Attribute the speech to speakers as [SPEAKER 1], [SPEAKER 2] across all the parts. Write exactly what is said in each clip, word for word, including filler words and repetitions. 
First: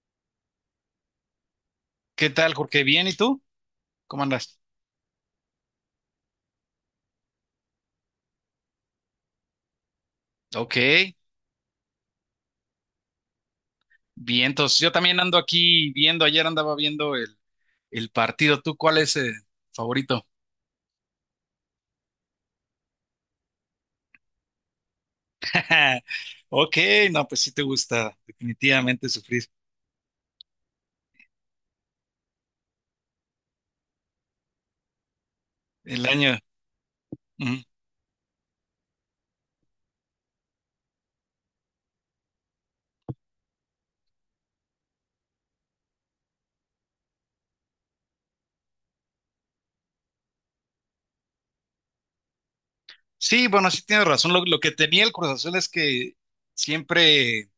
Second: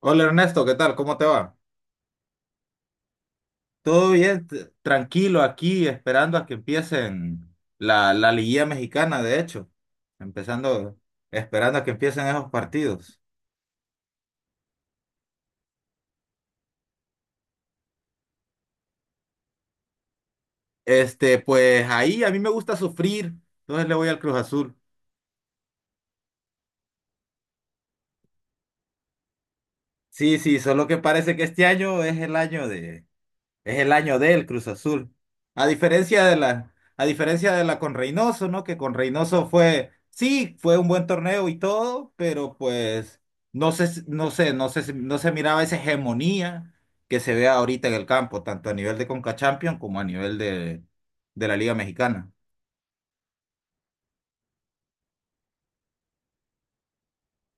[SPEAKER 1] Hola Ernesto, ¿qué tal? ¿Cómo te va?
[SPEAKER 2] ¿Qué tal, Jorge? ¿Bien? ¿Y tú?
[SPEAKER 1] Todo
[SPEAKER 2] ¿Cómo
[SPEAKER 1] bien,
[SPEAKER 2] andas?
[SPEAKER 1] t- tranquilo aquí, esperando a que empiecen la, la liguilla mexicana, de hecho,
[SPEAKER 2] Ok,
[SPEAKER 1] empezando, esperando a que empiecen esos partidos.
[SPEAKER 2] bien. Entonces, yo también ando aquí viendo, ayer andaba viendo el, el partido. ¿Tú cuál es el favorito?
[SPEAKER 1] Este, pues ahí a mí me gusta sufrir, entonces le voy al Cruz Azul.
[SPEAKER 2] Ok, no, pues sí te gusta definitivamente sufrir
[SPEAKER 1] Sí, sí, solo que parece que este año es el año de, Es el año del Cruz Azul. A
[SPEAKER 2] el
[SPEAKER 1] diferencia de
[SPEAKER 2] año.
[SPEAKER 1] la, a diferencia
[SPEAKER 2] Ujú.
[SPEAKER 1] de la con Reynoso, ¿no? Que con Reynoso fue, sí, fue un buen torneo y todo, pero pues no sé, si- no sé, no sé, si- no se miraba esa hegemonía que se ve ahorita en el campo, tanto a nivel de Conca Champions como a nivel de, de la Liga Mexicana.
[SPEAKER 2] Sí, bueno, sí tienes razón. Lo, lo que tenía el Cruz Azul es que siempre,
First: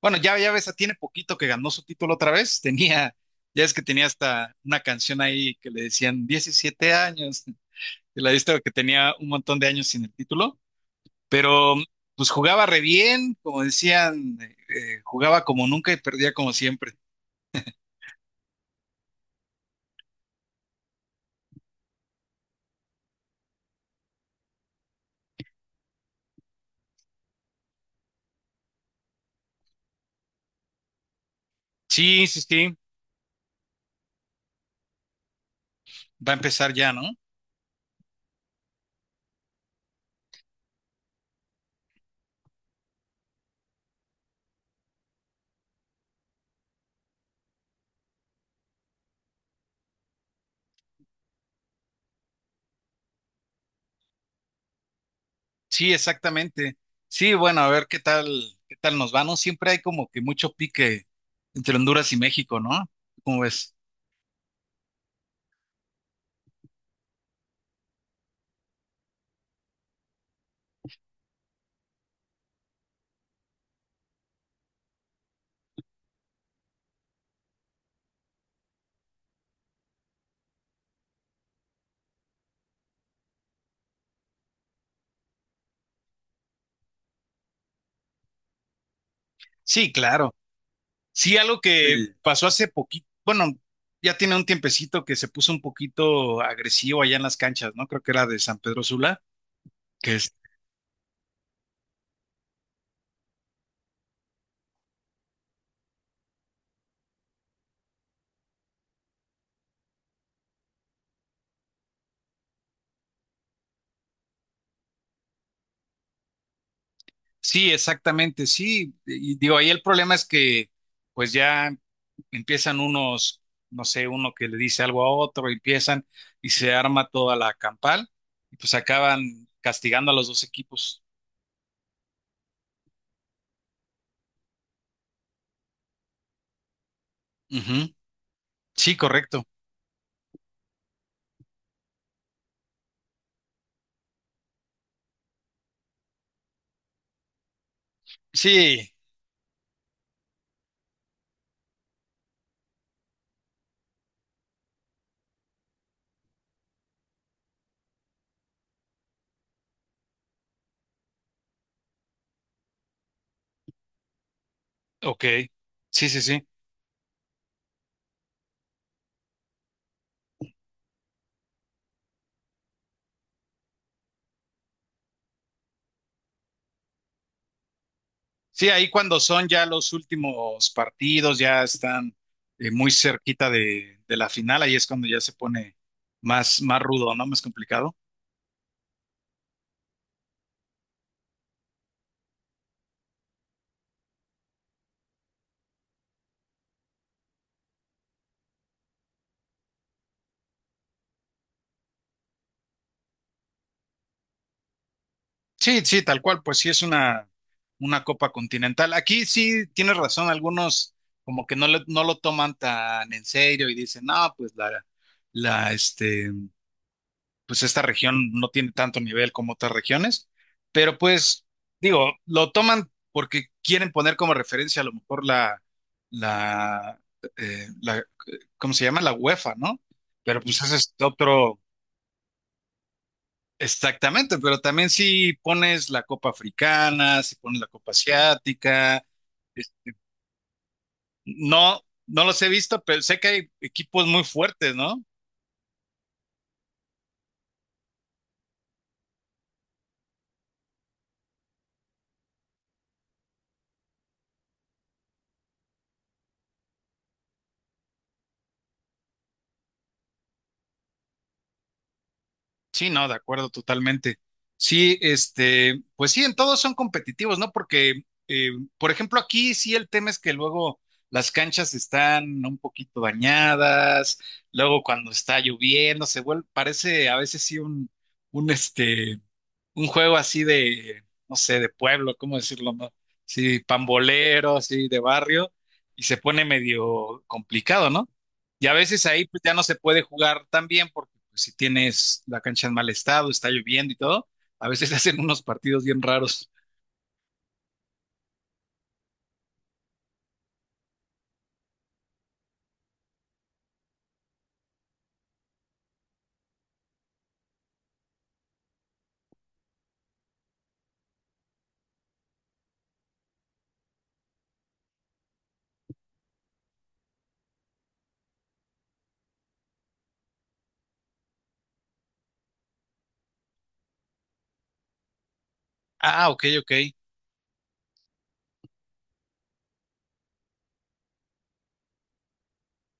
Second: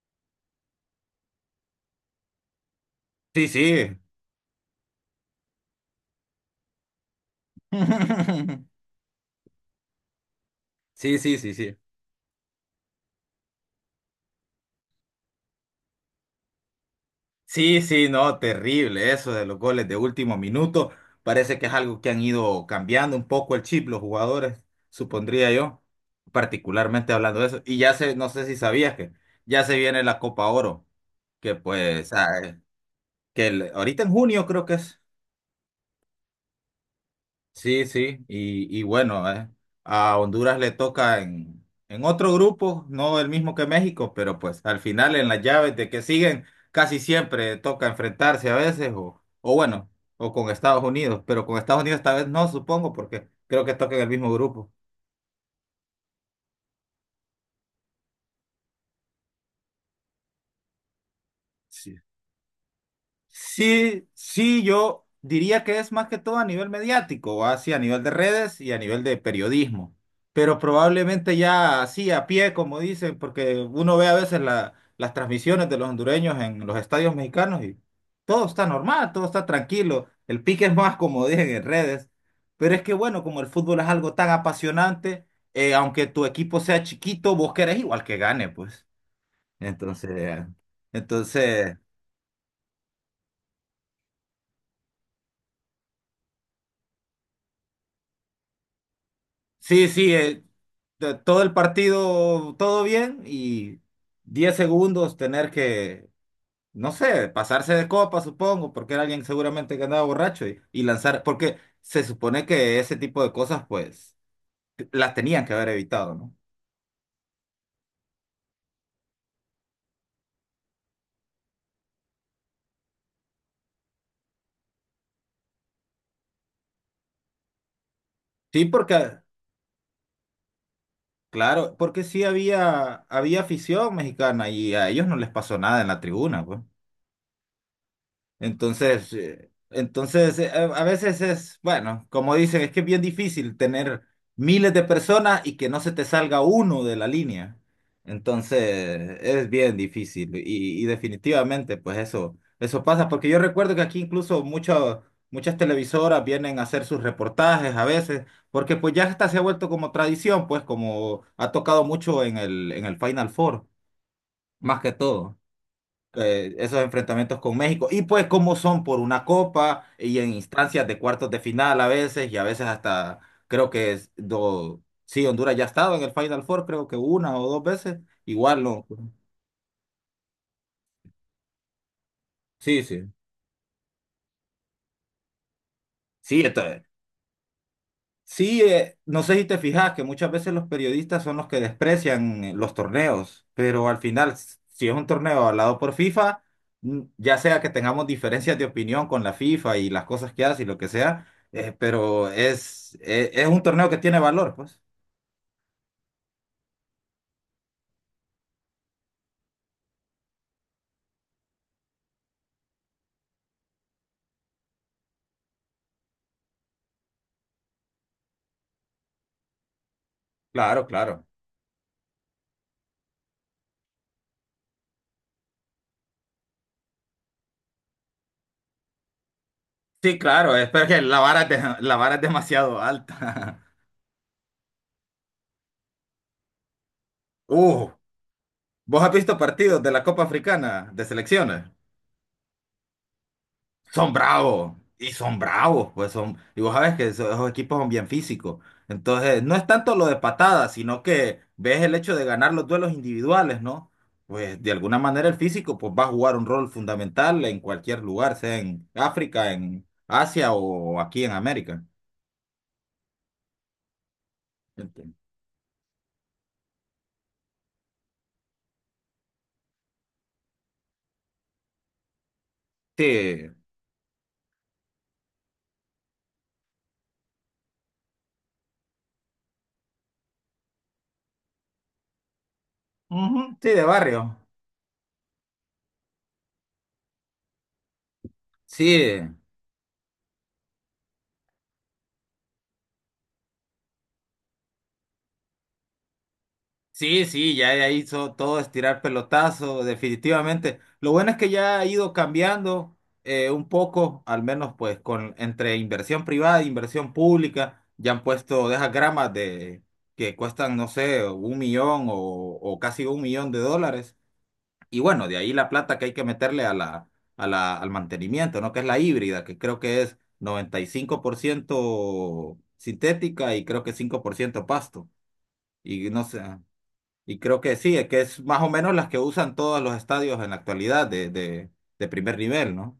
[SPEAKER 2] bueno, ya, ya ves, tiene poquito que ganó su título otra vez. Tenía,
[SPEAKER 1] Sí,
[SPEAKER 2] ya es que
[SPEAKER 1] sí.
[SPEAKER 2] tenía hasta una canción ahí que le decían diecisiete años. ¿Y la viste? Que tenía un montón de años sin el título.
[SPEAKER 1] Sí, sí, sí,
[SPEAKER 2] Pero
[SPEAKER 1] sí.
[SPEAKER 2] pues jugaba re bien, como decían, eh, eh, jugaba como nunca y perdía como siempre.
[SPEAKER 1] Sí, sí, no, terrible eso de los goles de último minuto. Parece que es algo que han ido cambiando un poco el chip los jugadores, supondría yo, particularmente hablando de eso. Y ya se, no sé si sabías que ya se viene la Copa Oro, que pues,
[SPEAKER 2] Sí, sí,
[SPEAKER 1] ah,
[SPEAKER 2] sí,
[SPEAKER 1] que el- ahorita en junio creo que es.
[SPEAKER 2] va a empezar ya, ¿no?
[SPEAKER 1] Sí, sí, y, y bueno, eh, a Honduras le toca en, en otro grupo, no el mismo que México, pero pues al final en las llaves de que siguen, casi siempre toca enfrentarse a veces, o, o bueno, o con Estados Unidos, pero con Estados Unidos esta vez no, supongo, porque creo que toca en el mismo grupo.
[SPEAKER 2] Sí, exactamente. Sí, bueno, a ver qué tal, qué tal nos va, ¿no? Siempre hay como que mucho pique entre Honduras y México, ¿no? ¿Cómo ves?
[SPEAKER 1] Sí, sí, yo diría que es más que todo a nivel mediático, así a nivel de redes y a nivel de periodismo, pero probablemente ya así a pie, como dicen, porque uno ve a veces la- las transmisiones de los hondureños en los estadios mexicanos y todo está normal, todo está tranquilo, el pique es más, como dicen, en redes, pero es que bueno, como el fútbol es algo tan apasionante, eh, aunque tu equipo sea chiquito, vos querés igual que gane, pues,
[SPEAKER 2] Sí, claro.
[SPEAKER 1] entonces...
[SPEAKER 2] Sí, algo
[SPEAKER 1] Entonces,
[SPEAKER 2] que sí pasó hace poquito, bueno, ya tiene un tiempecito que se puso un poquito agresivo allá en las canchas, ¿no? Creo que era de San Pedro Sula.
[SPEAKER 1] Sí, sí,
[SPEAKER 2] Que
[SPEAKER 1] eh, de- todo el partido, todo bien y diez segundos tener que, no sé, pasarse de copa, supongo, porque era alguien seguramente que andaba borracho y, y lanzar, porque se supone que ese tipo de cosas, pues, las tenían que haber evitado, ¿no?
[SPEAKER 2] sí, exactamente, sí. Y digo, ahí el problema es que pues ya empiezan unos, no sé, uno que le dice algo a otro, empiezan y se arma toda la campal y
[SPEAKER 1] Sí,
[SPEAKER 2] pues
[SPEAKER 1] porque,
[SPEAKER 2] acaban castigando a los dos equipos.
[SPEAKER 1] claro, porque sí había, había afición mexicana y a ellos no les pasó nada en la tribuna, pues.
[SPEAKER 2] Ujú. Sí,
[SPEAKER 1] Entonces,
[SPEAKER 2] correcto.
[SPEAKER 1] eh, entonces eh, a a veces es, bueno, como dicen, es que es bien difícil tener miles de personas y que no se te salga uno de la línea.
[SPEAKER 2] Sí,
[SPEAKER 1] Entonces, es bien difícil y, y definitivamente, pues eso, eso pasa, porque yo recuerdo que aquí incluso muchas muchas televisoras vienen a hacer sus reportajes a veces, porque pues ya hasta se ha vuelto como tradición, pues como ha tocado mucho en el, en el Final Four, más que
[SPEAKER 2] ok.
[SPEAKER 1] todo
[SPEAKER 2] Sí, sí, sí.
[SPEAKER 1] eh, esos enfrentamientos con México. Y pues como son por una copa y en instancias de cuartos de final a veces y a veces hasta creo que es do- sí, Honduras ya ha estado en el Final Four, creo que una o dos veces. Igual
[SPEAKER 2] Sí,
[SPEAKER 1] no.
[SPEAKER 2] ahí cuando son ya los últimos partidos, ya están eh,
[SPEAKER 1] Sí,
[SPEAKER 2] muy
[SPEAKER 1] sí.
[SPEAKER 2] cerquita de, de la final, ahí es cuando ya se pone
[SPEAKER 1] Sí,
[SPEAKER 2] más,
[SPEAKER 1] esto-
[SPEAKER 2] más rudo, ¿no? Más complicado.
[SPEAKER 1] Sí, eh, no sé si te fijas que muchas veces los periodistas son los que desprecian eh, los torneos, pero al final, s- si es un torneo avalado por FIFA, mm, ya sea que tengamos diferencias de opinión con la FIFA y las cosas que hace y lo que sea, eh, pero es, e- es un torneo que tiene valor, pues.
[SPEAKER 2] Sí, sí, tal cual, pues sí es una, una copa continental. Aquí sí tienes razón, algunos como que no, le- no lo toman tan en serio y dicen, no, pues la, la, este, pues esta región no tiene tanto nivel como otras regiones,
[SPEAKER 1] Claro,
[SPEAKER 2] pero
[SPEAKER 1] claro.
[SPEAKER 2] pues digo, lo toman porque quieren poner como referencia a lo mejor la, la, eh, la, ¿cómo se llama? La UEFA, ¿no?
[SPEAKER 1] Sí,
[SPEAKER 2] Pero
[SPEAKER 1] claro,
[SPEAKER 2] pues
[SPEAKER 1] es
[SPEAKER 2] ese
[SPEAKER 1] pero
[SPEAKER 2] es
[SPEAKER 1] que la vara es,
[SPEAKER 2] otro.
[SPEAKER 1] de- la vara es demasiado alta.
[SPEAKER 2] Exactamente, pero también si pones la copa africana, si pones la
[SPEAKER 1] Uh,
[SPEAKER 2] copa
[SPEAKER 1] ¿vos
[SPEAKER 2] asiática,
[SPEAKER 1] has visto
[SPEAKER 2] es-
[SPEAKER 1] partidos de la Copa Africana de selecciones?
[SPEAKER 2] no, no los he visto, pero sé que hay equipos
[SPEAKER 1] Son
[SPEAKER 2] muy fuertes,
[SPEAKER 1] bravos
[SPEAKER 2] ¿no?
[SPEAKER 1] y son bravos, pues son, y vos sabes que esos, esos equipos son bien físicos. Entonces, no es tanto lo de patadas, sino que ves el hecho de ganar los duelos individuales, ¿no? Pues de alguna manera el físico pues va a jugar un rol fundamental en cualquier lugar, sea en África, en Asia o aquí en América.
[SPEAKER 2] Sí, no, de acuerdo, totalmente. Sí,
[SPEAKER 1] Ent-
[SPEAKER 2] este, pues sí, en todos son competitivos, ¿no? Porque, eh, por ejemplo, aquí sí el tema es que luego las canchas están un poquito
[SPEAKER 1] Sí,
[SPEAKER 2] dañadas, luego cuando está lloviendo se vuelve, parece a veces sí un, un este un juego así de, no sé, de pueblo, ¿cómo decirlo? ¿No?
[SPEAKER 1] ujú,
[SPEAKER 2] Sí,
[SPEAKER 1] sí, de barrio.
[SPEAKER 2] pambolero, así de barrio, y se pone medio complicado, ¿no? Y a veces
[SPEAKER 1] Sí,
[SPEAKER 2] ahí pues, ya no se puede jugar tan bien porque pues, si tienes la cancha en mal estado, está lloviendo y todo, a veces hacen unos partidos bien raros.
[SPEAKER 1] sí, sí, ya ya hizo todo estirar tirar pelotazo, definitivamente. Lo bueno es que ya ha ido cambiando eh, un poco, al menos pues con entre inversión privada e inversión pública, ya han puesto de esas gramas de que cuestan, no sé, un millón o, o casi un millón de dólares. Y bueno, de ahí la plata que hay que meterle a la, a la, al mantenimiento, ¿no? Que es la híbrida, que creo que es noventa y cinco por ciento sintética y creo que cinco por ciento pasto. Y no
[SPEAKER 2] Ah,
[SPEAKER 1] sé.
[SPEAKER 2] ok, ok.
[SPEAKER 1] Y creo que sí, es que es más o menos las que usan todos los estadios en la actualidad de, de, de primer nivel, ¿no?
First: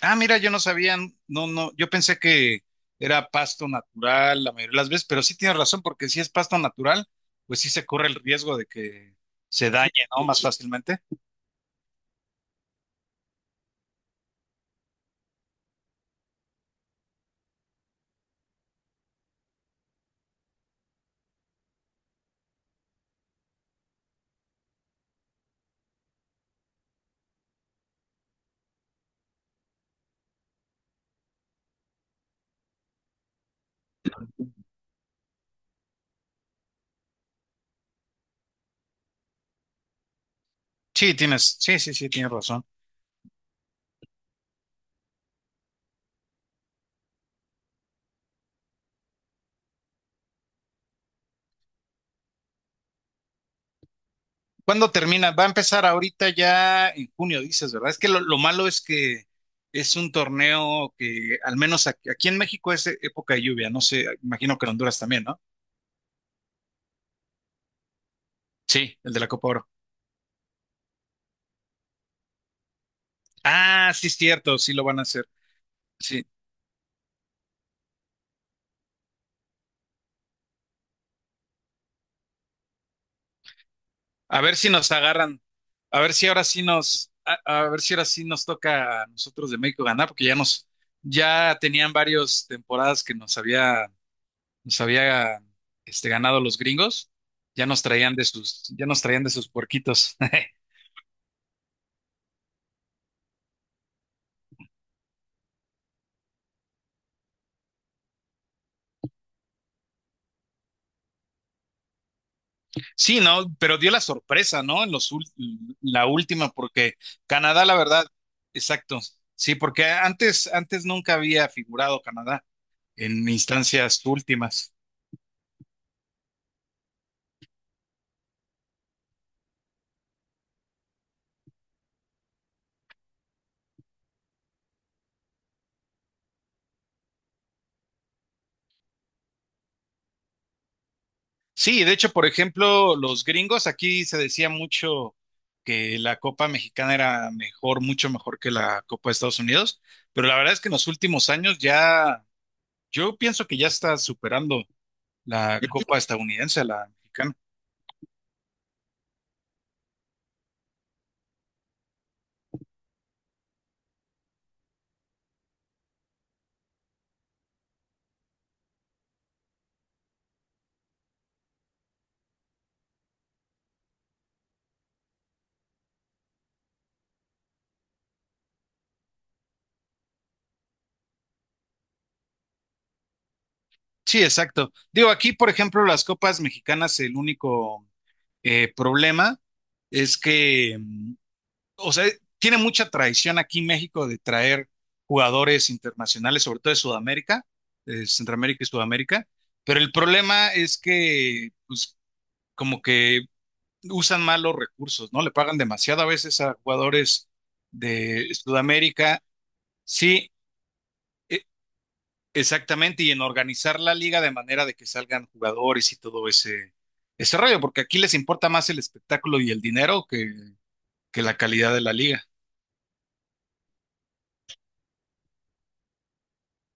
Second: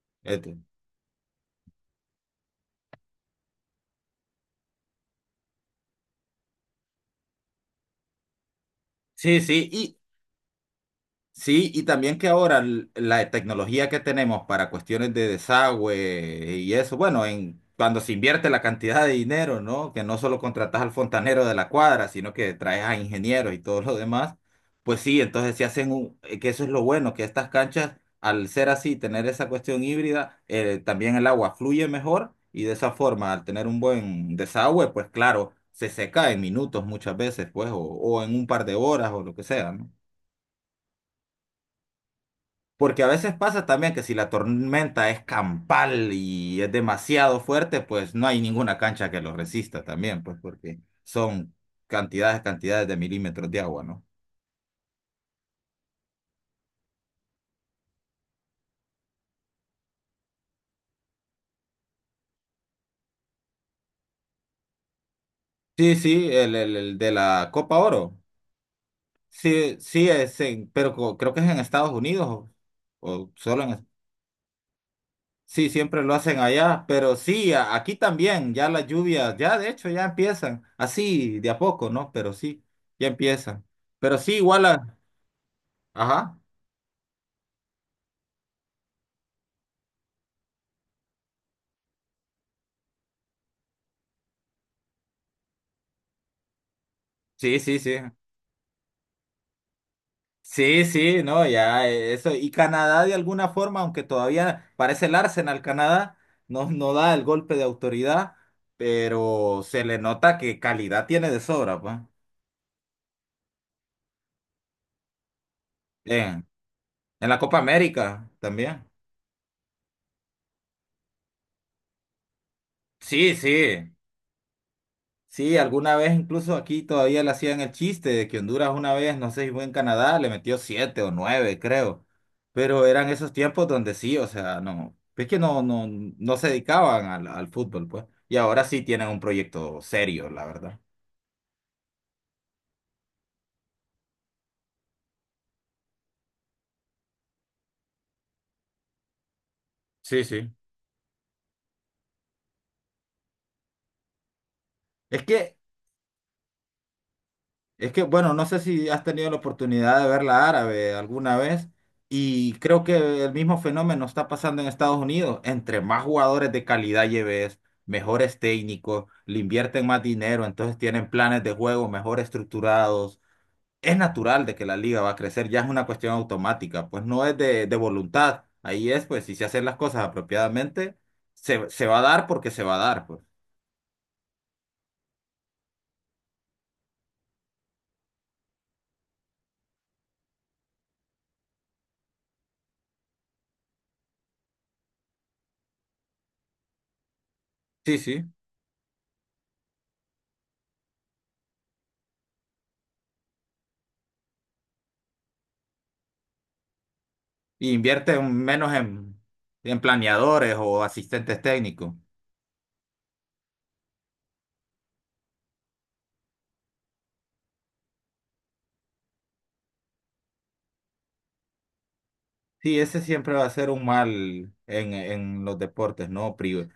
[SPEAKER 2] Ah, mira, yo
[SPEAKER 1] Este.
[SPEAKER 2] no sabía, no, no, yo pensé que era pasto natural la mayoría de las veces, pero sí tienes razón porque si es pasto natural, pues sí se corre el riesgo de que
[SPEAKER 1] Sí,
[SPEAKER 2] se dañe,
[SPEAKER 1] sí,
[SPEAKER 2] ¿no? Más fácilmente.
[SPEAKER 1] sí, y también que ahora l- la tecnología que tenemos para cuestiones de desagüe y eso, bueno, en cuando se invierte la cantidad de dinero, ¿no? Que no solo contratas al fontanero de la cuadra, sino que traes a ingenieros y todo lo demás, pues sí, entonces se hacen un, eh, que eso es lo bueno, que estas canchas, al ser así, tener esa cuestión híbrida, eh, también el agua fluye mejor y de esa forma, al tener un buen desagüe, pues claro, se seca en minutos muchas veces, pues, o, o en un par de horas o lo que sea, ¿no?
[SPEAKER 2] Sí, tienes, sí, sí, sí, tienes razón.
[SPEAKER 1] Porque a veces pasa también que si la tormenta es campal y es demasiado fuerte, pues no hay ninguna cancha que lo resista también, pues porque son cantidades, cantidades de milímetros de agua, ¿no?
[SPEAKER 2] ¿Cuándo termina? Va a empezar ahorita ya en junio, dices, ¿verdad? Es que lo, lo malo es que es un torneo que, al menos aquí, aquí en México, es e- época de lluvia. No sé, imagino que en Honduras también, ¿no?
[SPEAKER 1] Sí, sí, el, el, el de la Copa Oro.
[SPEAKER 2] Sí, el de la Copa Oro.
[SPEAKER 1] Sí, sí, es en- pero co- creo que es en Estados Unidos o, o solo en.
[SPEAKER 2] Ah, sí, es cierto, sí lo van a hacer.
[SPEAKER 1] Sí, siempre lo
[SPEAKER 2] Sí.
[SPEAKER 1] hacen allá, pero sí, a- aquí también, ya las lluvias, ya de hecho ya empiezan, así de a poco, ¿no? Pero sí, ya empiezan. Pero sí,
[SPEAKER 2] A ver
[SPEAKER 1] igual
[SPEAKER 2] si nos
[SPEAKER 1] a.
[SPEAKER 2] agarran. A ver si
[SPEAKER 1] Ajá.
[SPEAKER 2] ahora sí nos, a, a ver si ahora sí nos toca a nosotros de México ganar, porque ya nos, ya tenían varias temporadas que nos había nos había este, ganado los gringos,
[SPEAKER 1] Sí,
[SPEAKER 2] ya
[SPEAKER 1] sí,
[SPEAKER 2] nos
[SPEAKER 1] sí.
[SPEAKER 2] traían de sus, ya nos traían de sus puerquitos.
[SPEAKER 1] Sí, sí, no, ya eh, eso. Y Canadá de alguna forma, aunque todavía parece el Arsenal Canadá, no, no da el golpe de autoridad, pero se le nota que calidad tiene de sobra, pues.
[SPEAKER 2] Sí, no, pero dio la sorpresa, ¿no? En los ul- la
[SPEAKER 1] En,
[SPEAKER 2] última, porque
[SPEAKER 1] en la Copa
[SPEAKER 2] Canadá, la verdad,
[SPEAKER 1] América también.
[SPEAKER 2] exacto. Sí, porque antes, antes nunca había figurado Canadá en
[SPEAKER 1] Sí, sí.
[SPEAKER 2] instancias últimas.
[SPEAKER 1] Sí, alguna vez incluso aquí todavía le hacían el chiste de que Honduras una vez, no sé si fue en Canadá, le metió siete o nueve, creo. Pero eran esos tiempos donde sí, o sea, no, es que no, no, no se dedicaban al, al fútbol, pues. Y ahora sí tienen un proyecto serio, la verdad.
[SPEAKER 2] Sí, de hecho, por ejemplo, los gringos, aquí se decía mucho que la Copa Mexicana era mejor, mucho mejor que la Copa de Estados Unidos,
[SPEAKER 1] Sí,
[SPEAKER 2] pero la
[SPEAKER 1] sí.
[SPEAKER 2] verdad es que en los últimos años ya yo pienso que ya está superando
[SPEAKER 1] Es que
[SPEAKER 2] la copa estadounidense, a la mexicana.
[SPEAKER 1] Es que, bueno, no sé si has tenido la oportunidad de verla árabe alguna vez y creo que el mismo fenómeno está pasando en Estados Unidos. Entre más jugadores de calidad lleves, mejores técnicos, le invierten más dinero, entonces tienen planes de juego mejor estructurados. Es natural de que la liga va a crecer, ya es una cuestión automática, pues no es de, de voluntad. Ahí es, pues, si se hacen las cosas apropiadamente, se, se va a dar porque se va a dar, pues.
[SPEAKER 2] Sí, exacto. Digo, aquí, por ejemplo, las copas mexicanas, el único eh, problema es que, mm, o sea, tiene mucha tradición aquí México de traer jugadores internacionales, sobre todo de Sudamérica,
[SPEAKER 1] Sí,
[SPEAKER 2] de
[SPEAKER 1] sí.
[SPEAKER 2] Centroamérica y Sudamérica, pero el problema es que, pues, como que usan mal los recursos, ¿no? Le pagan demasiado a veces a jugadores
[SPEAKER 1] Y invierte
[SPEAKER 2] de
[SPEAKER 1] un- menos en,
[SPEAKER 2] Sudamérica.
[SPEAKER 1] en
[SPEAKER 2] Sí.
[SPEAKER 1] planeadores o asistentes
[SPEAKER 2] e-
[SPEAKER 1] técnicos.
[SPEAKER 2] Exactamente, y en organizar la liga de manera de que salgan jugadores y todo ese, ese rollo, porque aquí les importa más el espectáculo y el dinero que, que la calidad de la liga.
[SPEAKER 1] Sí, ese siempre va a ser un mal en, en los deportes, ¿no? Pri-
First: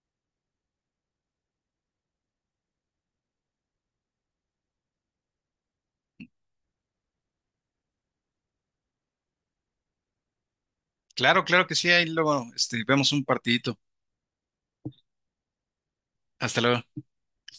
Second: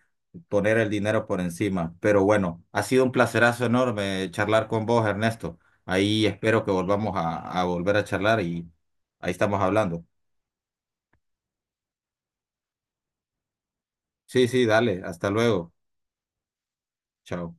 [SPEAKER 1] poner el dinero por encima. Pero bueno, ha sido un placerazo enorme charlar con vos, Ernesto. Ahí espero que volvamos a, a volver a charlar y ahí estamos hablando.
[SPEAKER 2] Claro, claro que sí, ahí luego este, vemos un partidito.
[SPEAKER 1] Sí, sí, dale, hasta luego.
[SPEAKER 2] Hasta luego.
[SPEAKER 1] Chao.